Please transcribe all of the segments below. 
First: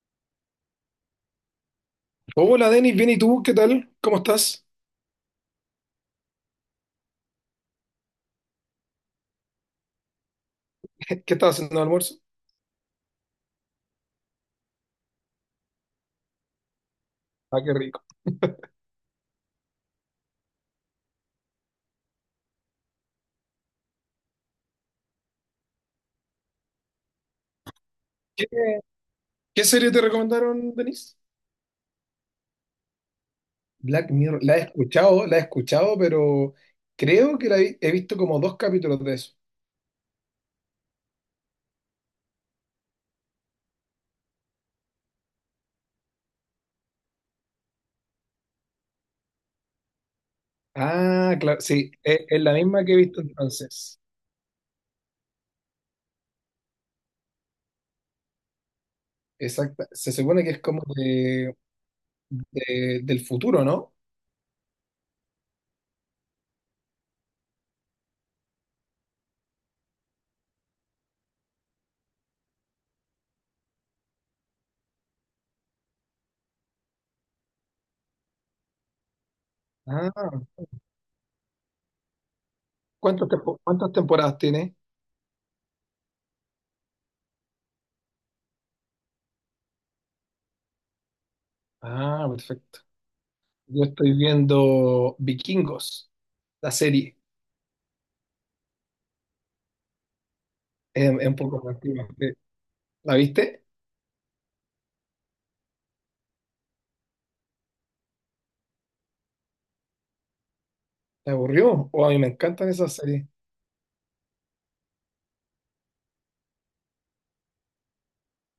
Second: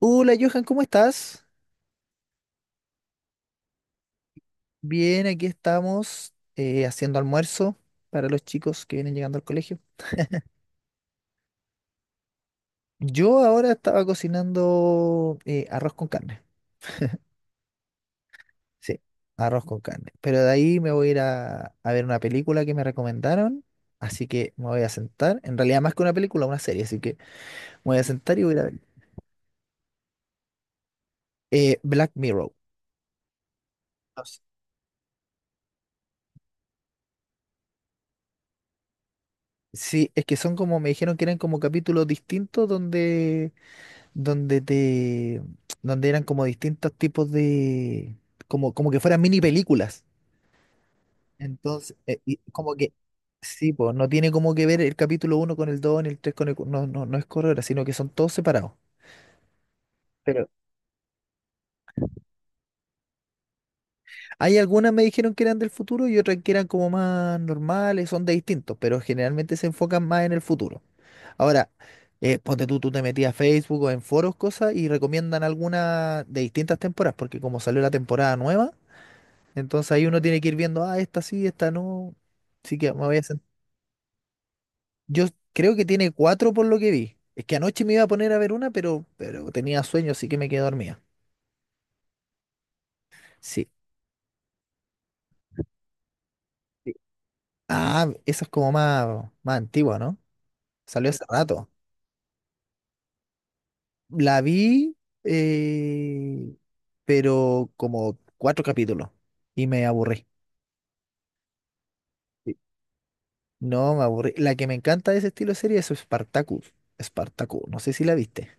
Hola Johan, ¿cómo estás? Hola Denis, bien ¿y tú, qué tal? ¿Cómo estás? Bien, aquí estamos haciendo almuerzo para los chicos que vienen llegando al colegio. ¿Qué estás haciendo de almuerzo? Yo ahora estaba cocinando arroz con carne. Ah, qué rico. Sí, arroz con carne. Pero de ahí me voy a ir a ver una película que me recomendaron, así que me voy a sentar. En realidad más que una película, una serie, así que me voy a sentar y ¿Qué, voy a ir a ver. qué serie te recomendaron, Denis? Black Mirror. Black No sé. Mirror, la he escuchado, pero creo que he visto como dos capítulos de eso. Sí, es que son como, me dijeron que eran como capítulos distintos donde te, donde eran como distintos tipos de, como que fueran mini películas. Ah, claro, sí, Entonces, es, y es la como misma que, que he visto sí, pues, entonces. no tiene como que ver el capítulo uno con el 2 ni el 3 con el, no, no, no es corredora, sino que son todos separados. Exacta. Se supone Pero que es como del futuro, ¿no? hay algunas me dijeron que eran del futuro y otras que eran como más normales, son de distintos, pero generalmente se enfocan más en el futuro. Ahora, ponte tú te metías a Facebook o en foros, cosas, y recomiendan alguna de distintas temporadas, porque como salió la temporada nueva, entonces ahí Ah, uno tiene que ir viendo, ah, esta sí, esta no. Así que me voy a sentar. ¿Cuántas temporadas tiene? Yo creo que tiene cuatro por lo que vi. Es que anoche me iba a poner a ver una, pero tenía sueño, así que me quedé dormida. Ah, perfecto. Sí. Yo estoy viendo Vikingos, la Sí. serie, Ah, esa es como más, más antigua, ¿no? Salió es, hace es un poco rato. más antigua, sí. ¿La viste? La vi, eh, pero como cuatro capítulos y me aburrí. ¿Te aburrió? O a mí me Sí. encantan esas series. No, me aburrí. La que me encanta de ese estilo de serie es Spartacus. Spartacus, no sé si la viste.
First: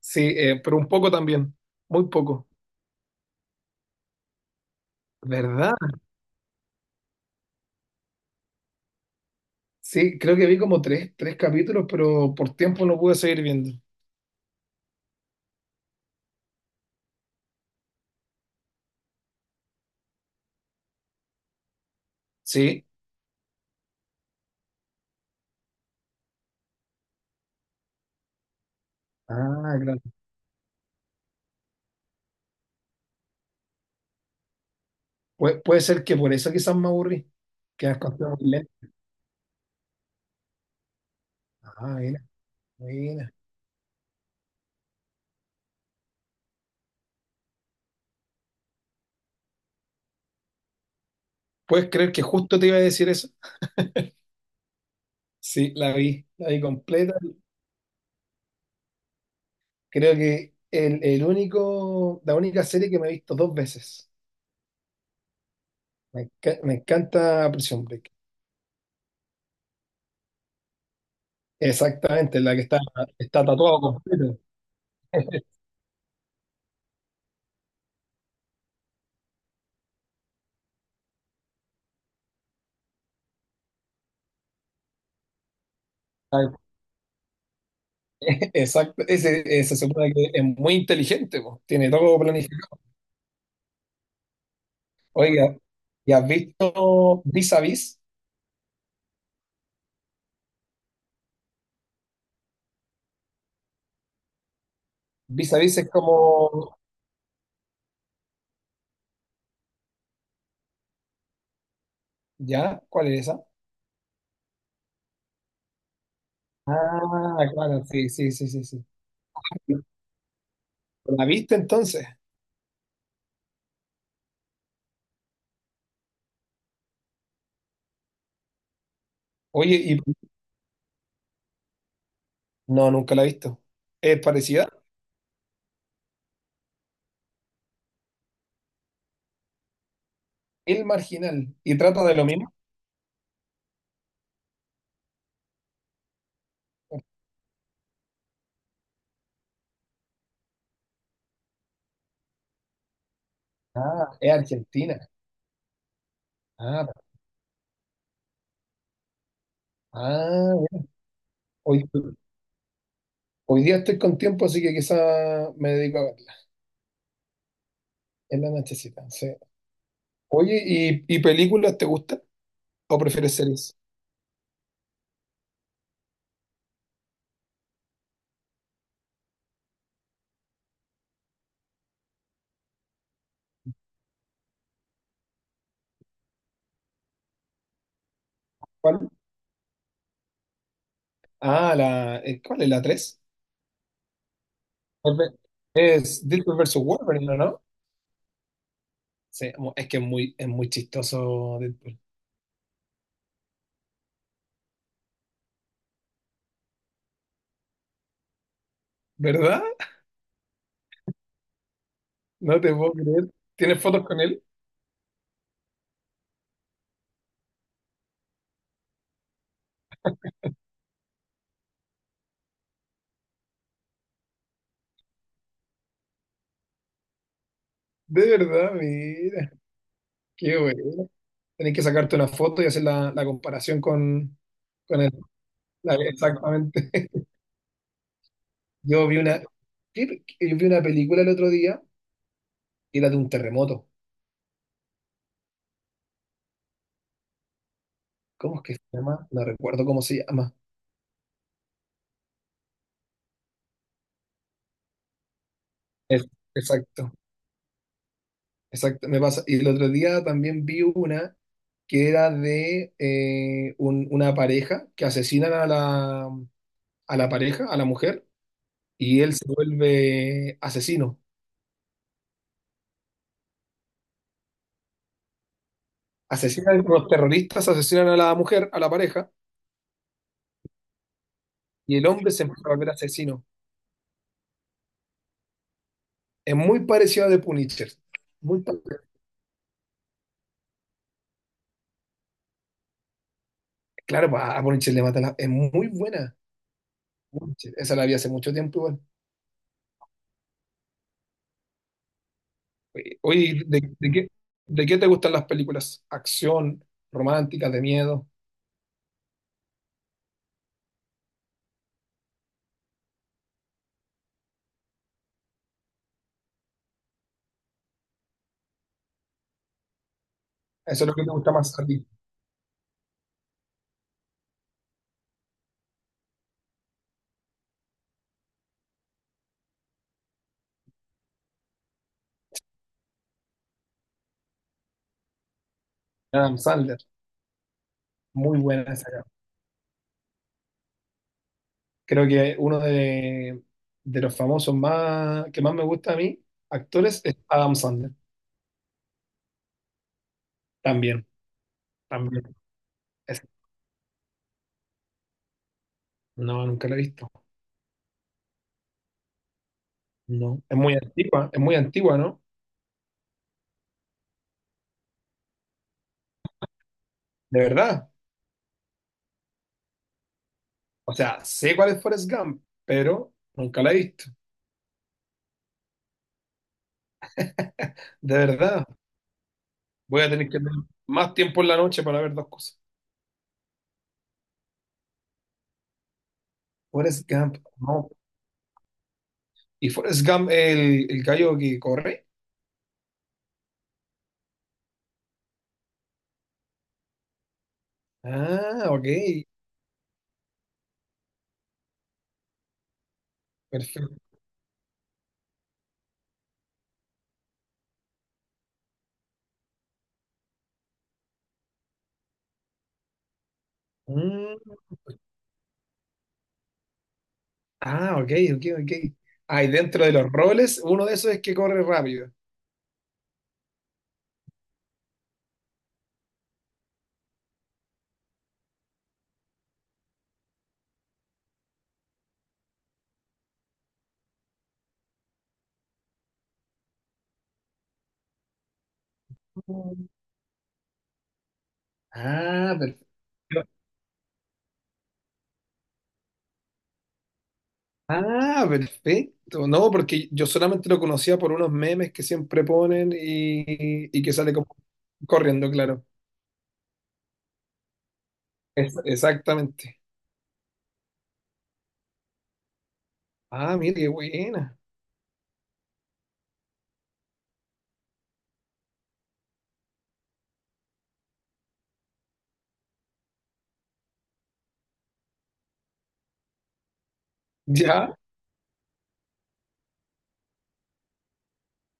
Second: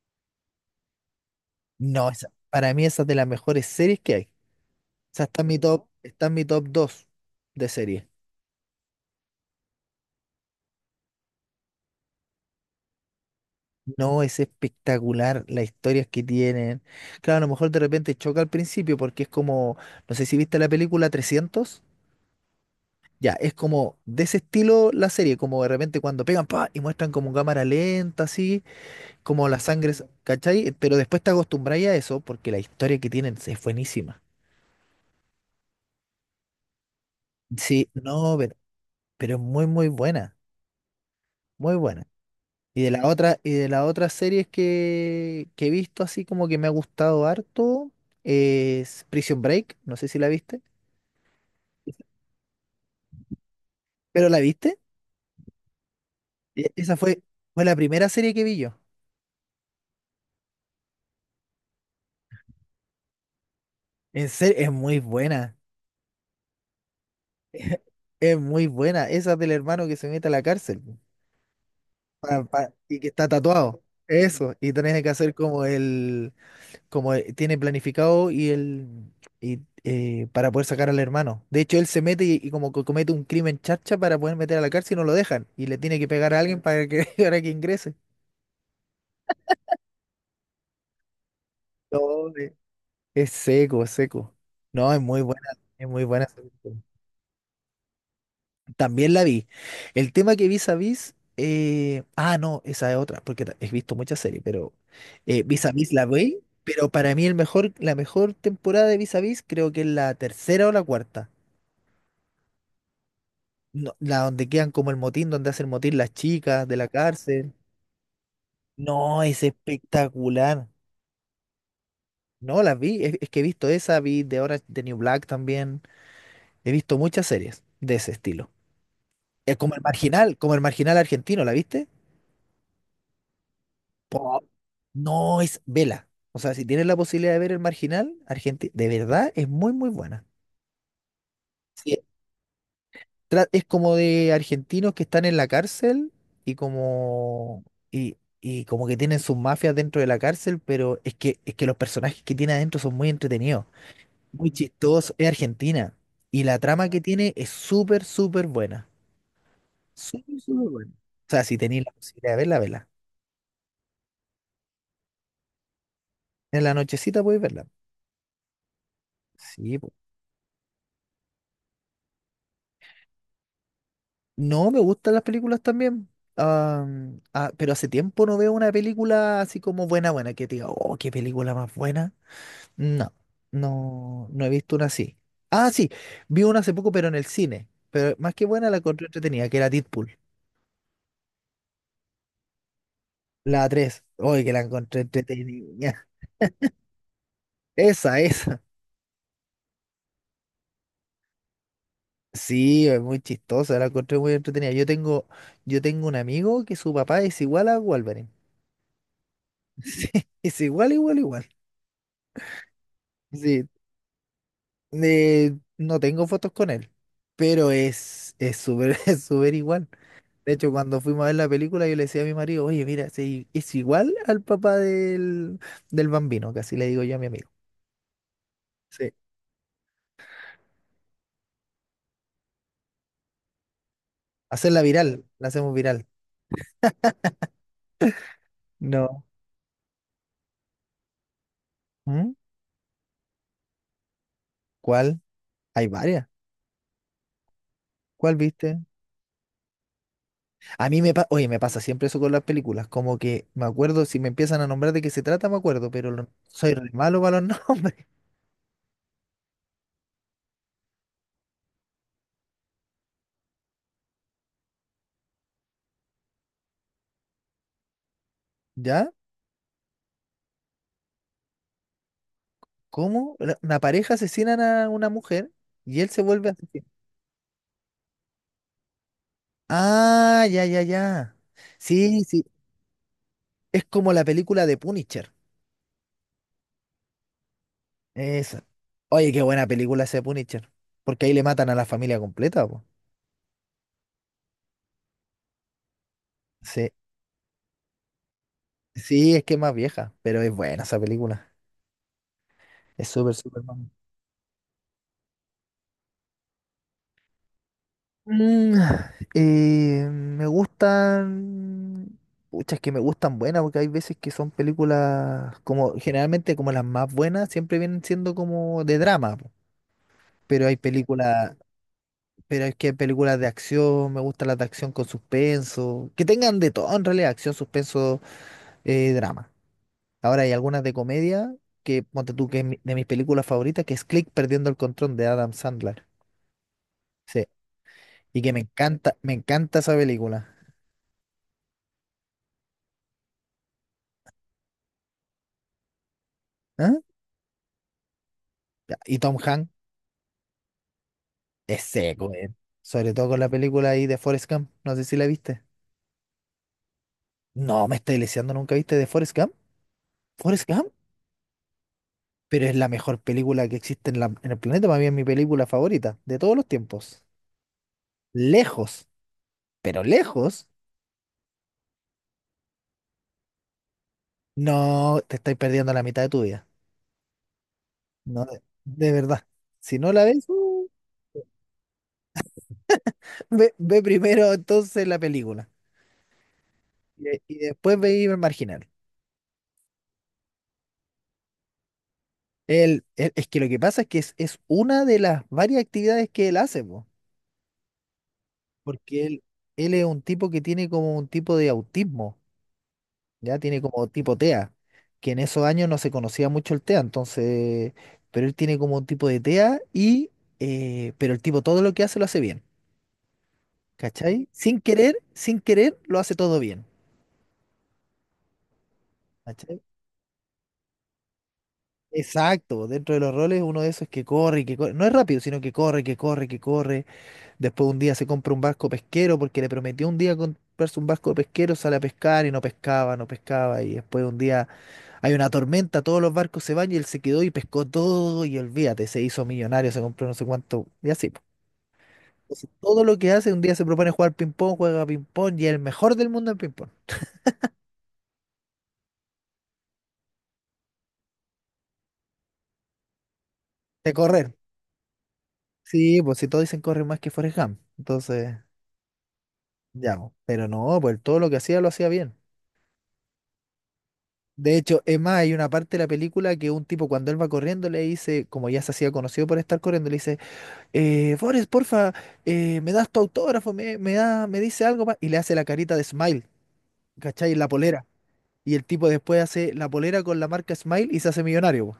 Sí, pero un poco también, No, muy esa, poco. para mí esa es de las mejores series que hay. O sea, está en mi ¿Verdad? top, está en mi top 2 de serie. Sí, creo que vi como tres capítulos, pero por tiempo no pude seguir viendo. No, es espectacular las historias que tienen. Claro, a lo mejor de repente choca al principio porque es como, no sé si viste la película trescientos. Sí. Ya, es como de ese estilo la serie, como de repente cuando pegan pa y muestran como cámara lenta, así, como la Ah, sangre, claro. ¿Cachai? Pero después te acostumbráis a eso porque la historia que tienen es buenísima. Puede ser que por eso quizás me aburrí, que Sí, las cosas no, muy pero, lentas. pero es muy, muy buena, muy Ah, buena. mira, Y de la mira. otra, y de las otras series que he visto así como que me ha gustado harto es Prison Break, no sé si la viste, ¿Puedes creer que justo te iba a decir eso? pero la viste. Sí, la vi Esa completa. fue la primera serie que vi yo. Creo que la única serie que me he visto dos veces. En serio, es muy buena. Me encanta Prison Break. Es muy buena. Esa del hermano que se mete a la cárcel po, Exactamente, la que está, y que está está tatuada, tatuado. completo. Eso. Y tenés que hacer como el, como tiene planificado y él y, para poder sacar al hermano. De hecho, él se mete y como que comete un crimen charcha para poder meter a la cárcel y no lo dejan. Y le tiene que pegar a Tal- alguien para que, para que ingrese. Exacto, ese se supone que es muy inteligente, po. Tiene todo No, planificado. es seco, es seco. No, es muy buena, Oiga, es muy ¿y buena, has esa película. visto Vis a Vis? También la vi. El tema que Vis a Vis, no, esa es otra, porque he visto muchas series, pero Vis a Vis a Vis es Vis la como, vi, pero para mí el mejor, la mejor temporada de Vis a Vis creo que es la tercera o la cuarta. ¿ya? ¿Cuál es esa? No, la donde quedan como el motín, donde hacen motín las chicas de la Ah, cárcel. claro, sí, sí, sí, sí, sí. No, es espectacular. ¿La viste entonces? No, las vi, es que he visto esa, vi de Orange de New Black también. He visto muchas series de ese estilo. Es Oye, y como el marginal argentino, ¿la viste? no, nunca la he visto. Es Po, parecida. no, es vela. O sea, si tienes la posibilidad de ver el marginal, Argentina, de verdad es muy, muy buena. El Marginal, y Sí, trata de lo mismo. Es como de argentinos que están en la cárcel y como y como que tienen sus mafias dentro de la cárcel, pero es que los personajes que tiene adentro son muy entretenidos, Ah, es muy Argentina. chistosos, es Argentina y la Ah, trama que tiene es súper súper buena. Súper ah, súper mira. buena. O sea, si Oye, tenéis la posibilidad de verla, verla. hoy día estoy con tiempo, así que quizá me dedico a verla. En la nochecita podéis verla. En la nochecita, sí. Sí, po. Oye, ¿y películas te gustan? ¿O prefieres series? No, me gustan las películas también. Ah, ah, pero hace tiempo no veo una película así como buena, buena, que te diga, oh, qué película más buena. No, no, no he visto una así. Ah, sí, vi una hace poco, pero en el cine. Pero más que buena la encontré ¿Cuál? entretenida, que era Deadpool. Ah, ¿cuál es la 3? La 3. Oye, que la encontré entretenida. Es Deadpool versus Wolverine, ¿o ¿no? Esa, esa. Sí, es muy chistoso Deadpool. Sí, es muy chistosa, la encontré muy entretenida. Yo tengo un amigo que su papá es igual a Wolverine. ¿Verdad? Es igual, igual, igual. No te puedo creer. Sí, ¿Tienes fotos con él? No tengo fotos con él, pero es súper, es súper igual. De hecho, cuando fuimos a ver la película, yo le decía a mi marido, oye, mira, sí, es igual al papá del Bambino, casi le digo yo a mi amigo. De verdad, Sí. mira. Qué bueno. Tenés que sacarte una foto y hacer la comparación Hacerla con él. viral, la hacemos viral. exactamente. Yo vi No. una, yo vi una película el otro día, ¿Mm? y la de un terremoto. ¿Cuál? Hay varias. ¿Cuál ¿Cómo es que viste? se llama? No recuerdo cómo se llama. A mí me pasa, oye, me pasa siempre eso con las películas, como que me acuerdo, si me empiezan a nombrar de qué se trata, me acuerdo, pero Es- soy re exacto, malo para los nombres. exacto, me pasa. Y el otro día también vi una que era de una pareja que asesinan a la pareja, a la mujer, ¿Ya? y él se vuelve asesino. ¿Cómo? Una pareja asesinan a una mujer y él se vuelve Asesinan asesino. los terroristas, asesinan a la mujer, a la pareja, Ah, ya, ya, ya. y el Sí, hombre sí, se empieza a volver asesino. es como la película de Punisher. Es muy parecido a The Punisher. Muy Esa. pa- Oye, qué buena película ese Punisher. Porque ahí le matan a la familia completa, po. claro, a Punisher le mata la... Es muy buena. Sí. Punisher. Esa la vi hace mucho tiempo igual. Sí, es que es más vieja, pero es buena esa película. Es Oye, súper, súper oye, buena. ¿de, de qué, de qué te gustan las películas? Acción, románticas, de miedo. Mm, me gustan. Pucha, es que me gustan buenas, porque hay veces que son películas como, generalmente como las más buenas, siempre vienen siendo como de drama, po. Pero hay Eso es lo que te gusta películas, más a ti. pero es que hay películas de acción, me gustan las de acción con suspenso, que tengan de todo en realidad, acción, suspenso, drama. Ahora hay algunas de comedia que, ponte tú, que es de mis películas favoritas, que es Click perdiendo el control de Adam Sandler. Adam Sandler, Sí. Y que muy buena esa, cara. me encanta esa película. Creo que uno de los famosos más que más me gusta a mí, ¿Ah? actores, es Adam Sandler. Ya, y Tom Hanks También, es seco, también. eh. Sobre todo con Es- la película ahí de Forrest Gump. No sé si la viste. no, nunca la he visto. No, me estoy leseando, ¿nunca viste de Forrest Gump? No. ¿Forrest Gump? Es muy antigua, ¿no? Pero es la mejor película que existe en el planeta. Para mí es mi película favorita de todos los tiempos. De verdad. Lejos, pero lejos. O sea, sé cuál es Forrest Gump, pero nunca la he visto. No, te estáis perdiendo la mitad de tu vida. De No, de verdad. de verdad. Si no Voy la a ves. tener que tener más tiempo en la noche para ver dos cosas. Ve, ve primero entonces la película y, Forrest de- Gump, y después no. ve el marginal. ¿Y Forrest Gump, el gallo que corre? Él es que lo que pasa es que es una de las varias actividades que él hace, po, Ah, ok. porque él es un tipo que tiene como un tipo de autismo, ya tiene como Perfecto. tipo TEA, que en esos años no se conocía mucho el TEA, entonces, pero él tiene como un tipo de TEA y, pero el tipo todo lo que hace lo hace bien, ¿cachai? Mm, Sin querer, sin querer lo hace todo bien. ah, ok, ok, ok. Ah, y dentro de los roles, uno de esos es que corre rápido. Exacto, dentro de los roles uno de esos es que corre y que corre, no es rápido, sino que corre, que corre, que corre. Después un día se compra un barco pesquero porque le prometió un día comprarse un barco pesquero, sale a pescar y no pescaba, no pescaba. Y después un día hay una tormenta, todos los barcos se van y él se quedó y pescó todo y olvídate, se hizo millonario, se Mm. compró no sé cuánto y así, po. Entonces, Ah, todo perfecto. lo que hace, un día se propone jugar ping-pong, juega ping-pong y es el mejor del mundo en ping-pong. Ah, perfecto. No, porque yo solamente lo conocía por unos memes que siempre ponen y, De y que correr. sale como corriendo, claro. Sí, pues si todos dicen corre más que Forrest Gump, entonces... Exactamente. Ya, po, pero no, pues todo lo que hacía lo hacía bien. Ah, mira, qué De buena. hecho, es más, hay una parte de la película que un tipo cuando él va corriendo le dice, como ya se hacía conocido por estar corriendo, le dice, Forrest, porfa, me das tu autógrafo, me da, me dice algo más, y le hace la carita de Smile, ¿cachai? La polera. ¿Ya? Y el tipo después hace la polera con la marca Smile y se hace millonario, po.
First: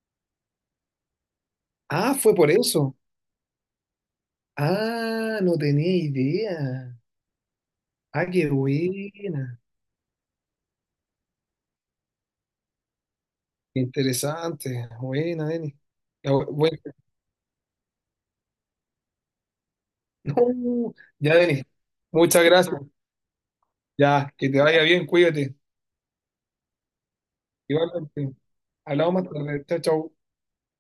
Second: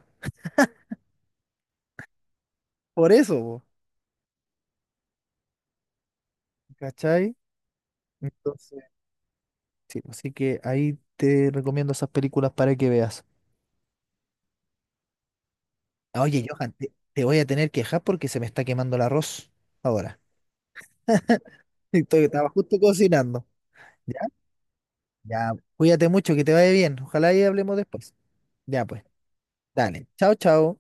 Ah, fue por eso. Por eso, po, Ah, no tenía idea. ¿cachai? Ah, qué Entonces, buena. sí, así que ahí te recomiendo esas películas para que veas. Interesante. Buena, Denis. Ya, Oye, Johan, bueno, te voy a tener que dejar porque se me está quemando el arroz ahora. no, ya, Denis. Y Estoy- Muchas Estaba gracias. justo cocinando. ¿Ya? Ya, que te vaya bien, Ya, cuídate. cuídate mucho, que te vaya bien. Ojalá y hablemos después. Igualmente. Ya pues, Hablamos más tarde. Chao, dale. chao. Chao, chao.